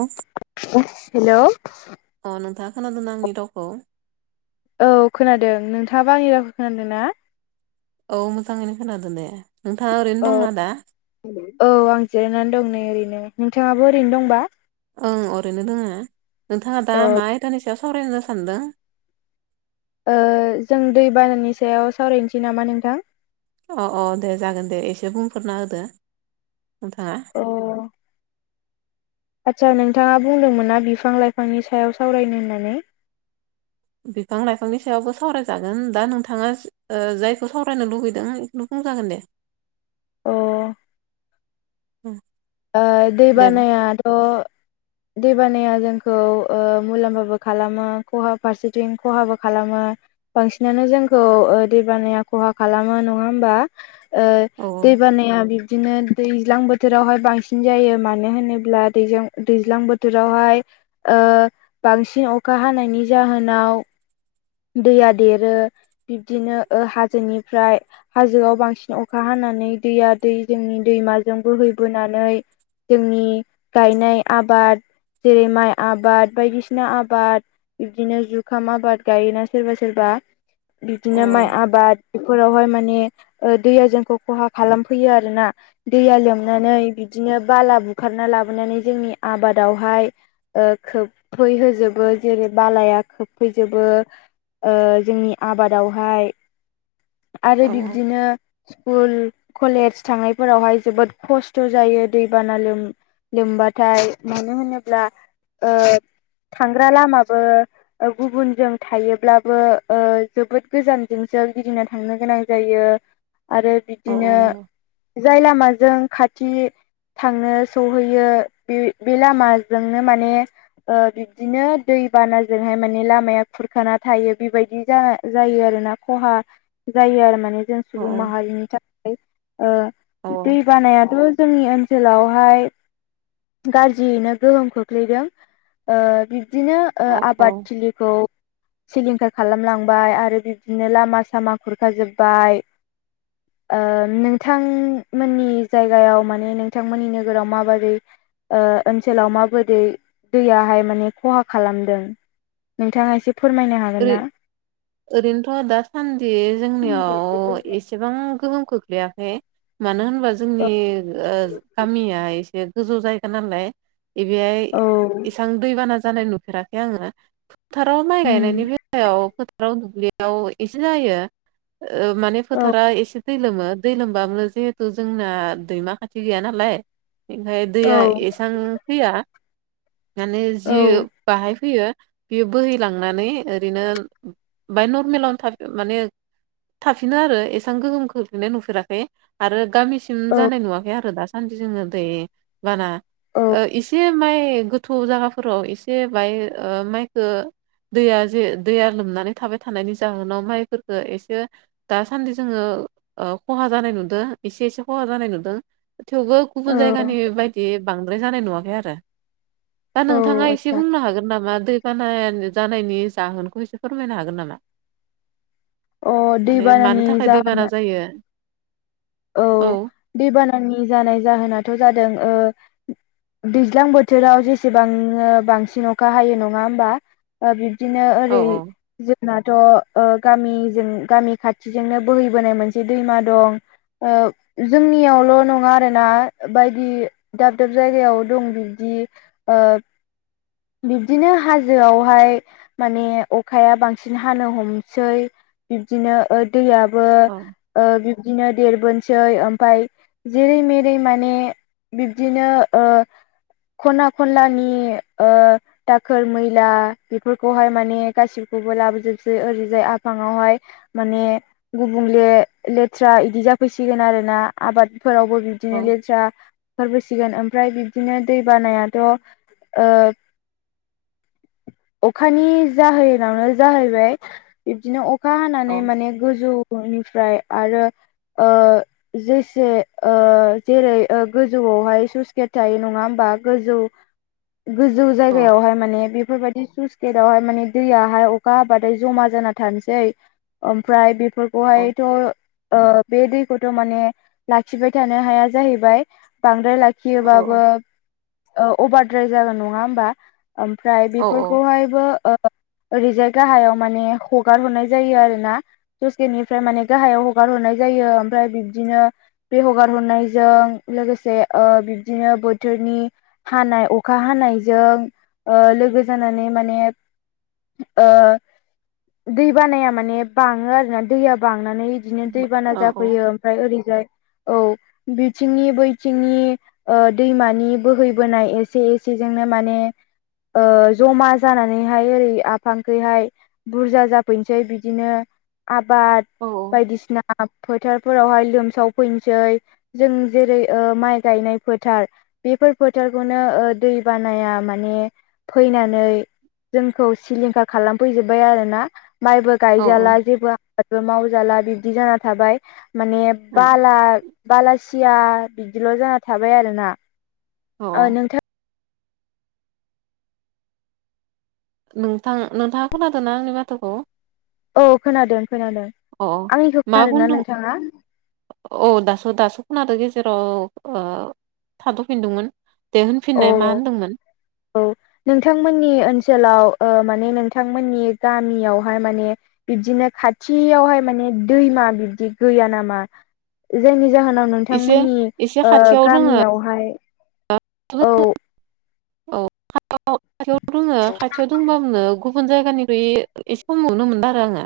अ hello अ नोंथाङा खोनादों आंनि रावखौ औ खोनादों नोंथाङाबो आंनि रावखौ खोनादों ना औ मोजाङैनो खोनादों दे नोंथाङा ओरैनो औ दंना दा औ आं जिरायनानै दं नै ओरैनो नोंथाङाबो ओरैनो दंबा ओं ओरैनो दोङ नोंथाङा दा औ मा आयदानि सायाव सावरायनो सानदों जों दै बानानि सायाव सावरायनोसै नामा नोंथां अ औ दे जागोन दे एसे बुंफोरना होदो नोंथाङा अ आदसा नोंथाङा बुंदोंमोन ना बिफां लाइफांनि सायाव सावरायनो होननानै बिफां लाइफांनि सायावबो सावरायजागोन दा नोंथाङा जायखौ सावरायनो लुुबैदों बेखौनो बुंजागोन दे अ उम दै दे बानायाथ' दैबानाया जोंखौ मुलाम्फाबो खालामो खहा फारसेथिं खहाबो खालामो बांसिनानो जोंखौ दैबानाया खहा खालामो नङा होमबा औ दै बानाया बिबदिनो दैज्लां बोथोरावहाय बांसिन बांसिन जायो मानो होनोब्ला दैज दैज्लां बोथोरावहाय बांसिन अखा हानायनि जाहोनाव दैया देरो बिब्दिनो हाजोनिफ्राय हाजोआव बांसिन अखा हानानै दैया दै जोंनि दैमाजों बोहैबोनानै जोंनि गायनाय आबाद जेरै माइ आबाद बायदिसिना आबाद बिबदिनो जुखाम आबाद गायोना सोरबा सोरबा औ बिदिनो माइ आबाद बेफोरावहाय माने दैया जोंखौ खहा खालामफैयो आर ना दैया लोमनानै बिदिनो बाला बुखारना लाबोनानै जोंनि आबादावहाय खोबफैहोजोबो जेरै बालाया खोबफैजोबो जोंनि आबादावहाय आरो औ बिब्दिनो स्कुल कलेज थांनायफोरावहाय जोबोद खस्थ' जायो दैबाना लों लोमबाथाय मानो होनोब्ला थांग्रा लामाबो गुबुन जों थायोब्लाबो जोबोद गोजानजोंसो गिदिंना थांनो गोनां जायो आरो औ बिदिनो जाय लामाजों खाथि थांनो सहैयो बे बे लामाजोंनो माने बिबदिनो दै बानाजोंहाय माने लामाया खुरखाना थायो बेबायदि जायो आरो ना खहा जायो आरो माने जों औ सुबुं माहारिनि थाखाय औ दै बानायाथ जोंनि ओनसोल ओनसोलावहाय गाज्रियैनो गोहोम खोख्लैदों बिदिनो औ औ आबादथिलिखौ सिलिंखार खालामलांबाय आरो बिब्दिनो लामा सामा खुरखाजोब्बाय नोंथांमोननि जायगायाव माने नोंथांमोननि नोगोराव माबोरै ओनसोलाव माबोरै दैयाहाय माने खहा खालामदों नोंथाङा एसे फोरमायनो हागोन बै ना? ओरैनोथ' दासान्दि जोंनियाव एसेबां गोहोम खोख्लैयाखै मानो होनबा जोंनि गामिया एसे गोजौ जायगा नालाय बेहाय औ इसां दैबाना जानाय नुफेराखै आङो फोथाराव माइ उम गायनायनि थायायाव फोथाराव दुब्लियाव एसे जायो माने औ फोथारा एसे दै लोमो दै लोमबाब जिहेथु जोंना दैमा खाथि गैया नालाय ओमफ्राय औ दैया एसेबां फैया माने औ जि बाहाय फैयो बियो बोहैलांनानै ओरैनो बाय नरमेलावनो थाब माने थाफिनो आरो एसेबां गोहोम खोख्लैनाय नुफेराखै आरो गामिसिम औ जानाय नुवाखै आरो दासम इदि जोङो दै बाना औ एसे माइ गोथौ जायगाफोराव एसे बाय माइखो दैया जे दैया लोमनानै थाबाय थानायनि जाहोनाव माइफोरफोरखौ एसे दासान्दि जोङो खहा जानाय नुदों एसे एसे खहा जानाय नुदों थेवबो गुबुन औ जायगानि बायदि बांद्राय जानाय नुवाखै आरो दा औ नोंथाङा एसे आतसा बुंनो हागोन नामा दै बाना जानायनि जाहोनखौ एसे फोरमायनो हागोन नामा अ माने मानो दैबानानि थाखाय जाहोना दैबाना जायो औ दैबानानि जानाय जाहोनाथ' जादों ओ दैज्लां बोथोराव जेसेबांनो बांसिन अखा हायो नङा होमबा बिब्दिनो औ ओरै जोंनाथ‌' गामिजों गामि खाथिजोंनो बोहैबोनाय मोनसे दैमा दं जोंनियावल' नङा आरोना बायदि दाब दाब जायगायाव दं बिब्दि ओ बिब्दिनो हाजोआवहाय माने अखाया बांसिन हानो हमसै बिब्दिनो दैयाबो औ बिबदिनो देरबोनोसै ओमफाय जेरै मेरै माने बिब्दिनो ओ खना खनलानि ओ दाखोर मैला बेफोरखौहाय माने गासिखौबो लाबोजोबसै ओरैजाय आफाङावहाय माने गुबुंले लेथ्रा बिदि जाफैसिगोन आरो ना आबादफोरावबो बिदिनो औ लेथ्रा बुखारबोसिगोन ओमफ्राय बिबदिनो दै बानायाथ' अखानि जाहोनावनो जाहैबाय बिबदिनो अ- अखा हानानै माने गोजौनिफ्राय आरो ओ जेसे ओ जेरै गोजौआवहाय सुइस गेट थायो नङा होमबा गोजौ गोजौ औ जायगायावहाय माने बेफोरबायदि सु- जेरावहाय माने दैयाहाय अखा हाबाथाय जमा जाना थानोसै ओमफ्राय बे- औ बेखौहायथ' ओ बे दैखौथ' माने लाखिबाय थानो हाया जाहैबाय बांद्राय ला- औ औ लाखियोबाबो अभारद्राय जागोन नङा होमबा ओमफ्राय औ बेफोरखौहायबो ओरैजाय गाहायाव माने हगार हरनाय जायो आरो ना सुइस गेटनिफ्राय माने गाहायाव हगार हरनाय जायो ओमफ्राय बिब्दिनो बे हगार हरनायजों लोगोसे बिब्दिनो बोथोरनि हानाय अखा हानायजों लोगो जानानै माने दै बानाया माने बाङो आरोना दैया बांनानै बिदिनो दैबाना औ जाफैयो ओमफ्राय ओरैजाय औ बिथिंनि बैथिंनि दैमानि बोहैबोनाय एसे एसेजोंनो माने ओ जमा जानानैहाय ओरै आफांखैहाय बुरजा जाफैनोसै बिदिनो आबाद औ बायदिसिना फोथारफोरावहाय लोमसाव फैनोसै जों जेरै माइ गायनाय फोथार बेफोर फोथारखौनो दै बानाया माने फैनानै जोंखौ सिलिंखार खालामफैजोबबाय आरो ना माइबो गायजाला औ जेबो आबादबो मावजाला बिब्दि जाना थाबाय माने औ बाला बालासिया बिदिल' जाना थाबाय आरोना। ओ औ नोंथां नोंथां नोंथाङा खोनादों ना आंनि माथोखौ औ खोनादों खोनादों अ आंनिखौ मा खोनादोंना बुंदों नोंथाङा औ दासो दासो खनाादो गेजेराव थाथ'फिनदोंमोन। दे औ होनफिननाय मा होनदोंमोन औ नोंथांमोननि ओनसोलाव माने नोंथांमोननि गामियावहाय माने बिबदिनो खाथियावहाय माने दैमा बिबदि गैया नामा जायनि जाहोनाव एसे नोंथांमोननि एसे खाथियाव दोङो गामियावहाय औ औ खा खाथियाव दोङो खाथियाव दंबाबो गुबुन जायगानिफ्राय एसे खम नुनो मोनदों आरो आङो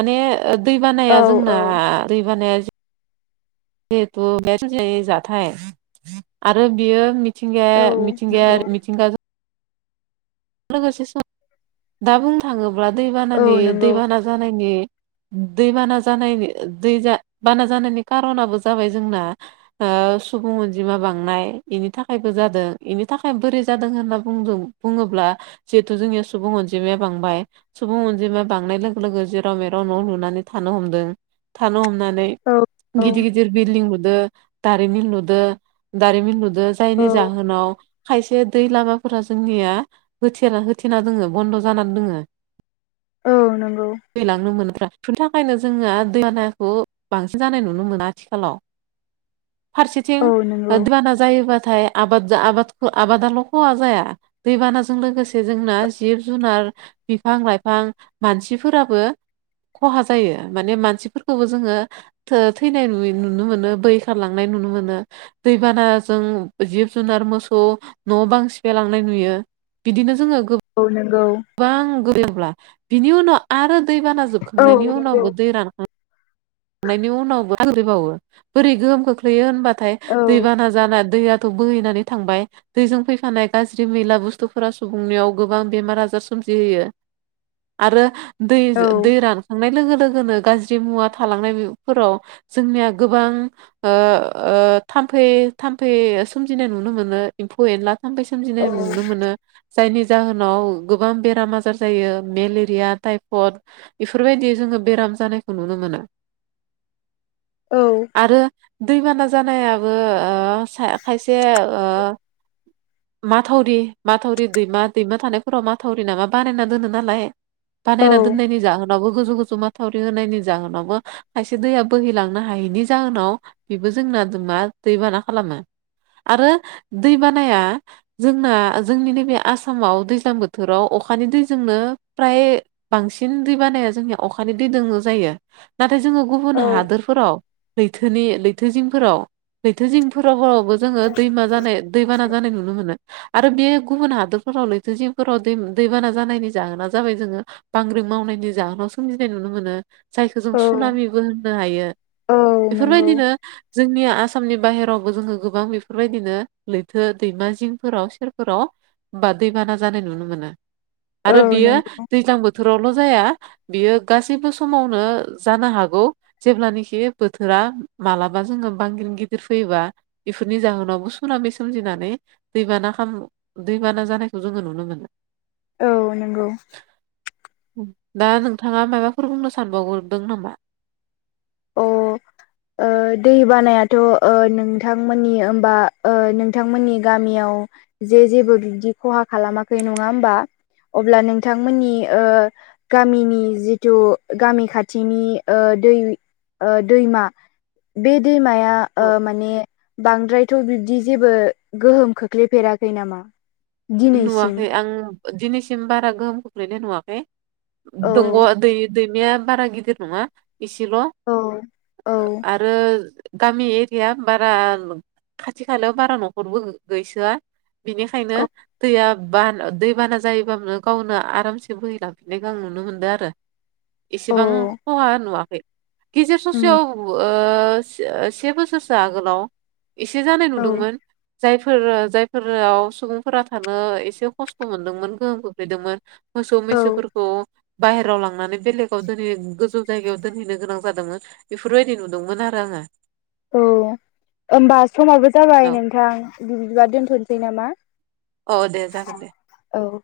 माने दै औ बानाया औ जोंना दै बानाया जिहेथु बे [unintelligible] जाथाय आरो बियो मिथिंगा औ मिथिंगा नंगौ मिथिंगायजों लोगोसे सम दा बुंनो थाङोब्ला औ दैबानानि नंगौ दैबाना जानायनि दै बाना जानायनि दै बाना जानायनि खारनाबो जाबाय जोंना ओ सुबुं अनजिमा बांनाय इनि थाखायबो जादों इनि थाखाय बोरै जादों होनना बुंदों। बुङोब्ला जिहेथु जोंनिया सुबुं अनजिमाया बांबाय सुबुं अनजिमा बांनाय लोगो लोगो जेराव मेराव न' लुनानै थानो हमदों थानो हमना नानै औ गिदिर औ गिदिर बिल्डिं लुदो दारिमिन लुदों दारिमिन लु जायनि जाहोनाव खायसे दै लामाफोरा जोंनिया होथेना होथेना दोङो बन्द' जानानै दोङो औ नंगौ। दैलांनो मोनोथ्रा बेनि थाखायनो जोङो दैबानाखौ बांसिन जानाय नुनो मोना आथिखालाव [unintelligible] [inaudible] फारसेथिं औ नंगौ दैबाना जायोबा नाथाय आबाद आबाद खहा जाया दैबाना जों लोगोसे जोंना जिब जुनार बिफां लाइफां मानसिफोराबो खहा जायो माने मानसिफोरखौबो जोङो थो थैनाय नुनो मोनो बैहैरलांनाय नुनो मोनो। दैबानाजों जिब जुनार मोसौ न' बां सिफाय लांनाय नुयो। बिदिनो जोङो औ नंगौ। गोबां गोरोब्ला [unintelligible] बिनि उनाव आरो दै बाना औ जोबखांनायनि नंगौ उनावबो दै रान खांनायनि उनाबो [unintelligible] बोरै गोहोम खोख्लैयो होनब्लाथाय औ दैबानाजों जाना दैयाथ' बोहैनानै थांबाय दैजों फैफानाय गाज्रि मैला बुस्थुफोरा सुबुंनियाव गोबां बेमार आजार सोमजिहोयो। आरो दै औ दै रानखांनाय लोगो लोगोनो गाज्रि मुवा थालांनायफोराव जोंनिया गोबां ओ ओ थामफै थामफै सोमजिनाय नुनो मोनो एम्फौ एनला थाम्फै सोमजिनाय नुनो मोनो। जायनि जाहोनाव गोबां बेराम आजार जायो मेलेरिया, टाइफयड। बेफोरबायदि जोङो बेराम जानायखौ नुनो मोनो। औ आरो दैबाना जानायाबो ओ खायसे ओ माथावरि माथावरि दैमा दैमा थानायफोराव माथावरि नामा बानायना दोनो नालाय बानायना दोननायनि जाहोनावबो गोजौ गोजौ माथावरि होनायनि जाहोनावबो खायसे दैया बोहैलांनो हायैनि जाहोनाव बेबो जोंना मा दैबाना खालामो। आरो दै बानाया जोंना जोंनि नैबे आसामाव दैज्लां बोथोराव अखानि दैजोंनो फ्राय बांसिन दै बानाया जोंनिया अखानि दै दोङो जायो नाथाय जोङो औ गुबुन हादोरफोराव लैथोनि लैथो जिंफोराव लैथो जिंफोरावफोरावबो जोङो दैमा जानाय दैबाना जानाय नुनो मोनो। आरो बे गुबुन हादोरफोराव लैथो जिफोराव दै दैबाना जानायनि जाहोना जाबाय जोङो बांग्रि मावनायनि जाहोनाव सोमजिनाय नुनो मोनो। जायखौ जों औ सुनामिबो होननो हायो औ नंगौ बेफोरबायदिनो जोंनि आसामनि बाहेरावबो जोङो गोबां बेफोरबायदिनो लैथो दैमा जिंफोराव सेर सेरफोराव बा दैबाना जानाय नुनो मोनो। औ आरो नंगौ बियो दैज्लां बोथोरावल' जाया बियो गासैबो समावनो जानो हागौ जेब्लानोखि बोथोरा मालाबा जोङो बांग्रिं गिदिर फैयोबा बेफोरनि जाहोनावबो सुनामि सोमजिनानै दैबाना खामो। दैबाना जानायखौ जोङो नुनो मोनो। औ नंगौ दा नोंथाङा माबाफोर बुंनो सानबावदों नामा औ ओ दै बानायाथ' ओ नोंथांमोननि होमबा ओ नोंथांमोननि गामियाव जे जेबो बिबदि खहा खालामाखै नङा होमबा अब्ला नोंथांमोननि ओ गामिनि जिथु गामि खाथिनि ओ दै ओ दैमा बे दैमाया ओ माने बांद्रायथ' बिब्दि जेबो गोहोम खोख्लैफेराखै नामा दिनैसिम नुवाखै आं दिनैसिम बारा गोहोम खोख्लैनाय नुवाखै औ दंग' दै दैमाया बारा गिदिर नङा एसेल' औ औ आरो गामि एरिया बारा खाथि खालायाव बारा न'खरबो गैसोआ बिनिखायनो औ दैया बान दै बाना जायोबनो गावनो आरामसे बोहैलांफिननायखौ आं नुनो मोनदों आरो औ एसेबां खहा नुवाखै गेजेर उम ससेयाव ओ से से बोसोरसो आगोलाव एसे जानाय औ नुदोंमोन जायफोर जायफोराव सुबुंफोरा थानो एसे खस्थ' मोनदोंमोन गोहोम खोख्लैदोंमोन मोसौ औ मैसोफोरखौ बाहेराव लांनानै बेलेग दोनै गोजौ जायगायाव दोनहैनो गोनां जादोंमोन बेफोरबायदि नुदोंमोन आरो आङो औ होमबा समाबो जाबाय औ नोंथां बिदिबा दोनथ'नोसै नामा औ दे जागोन दे औ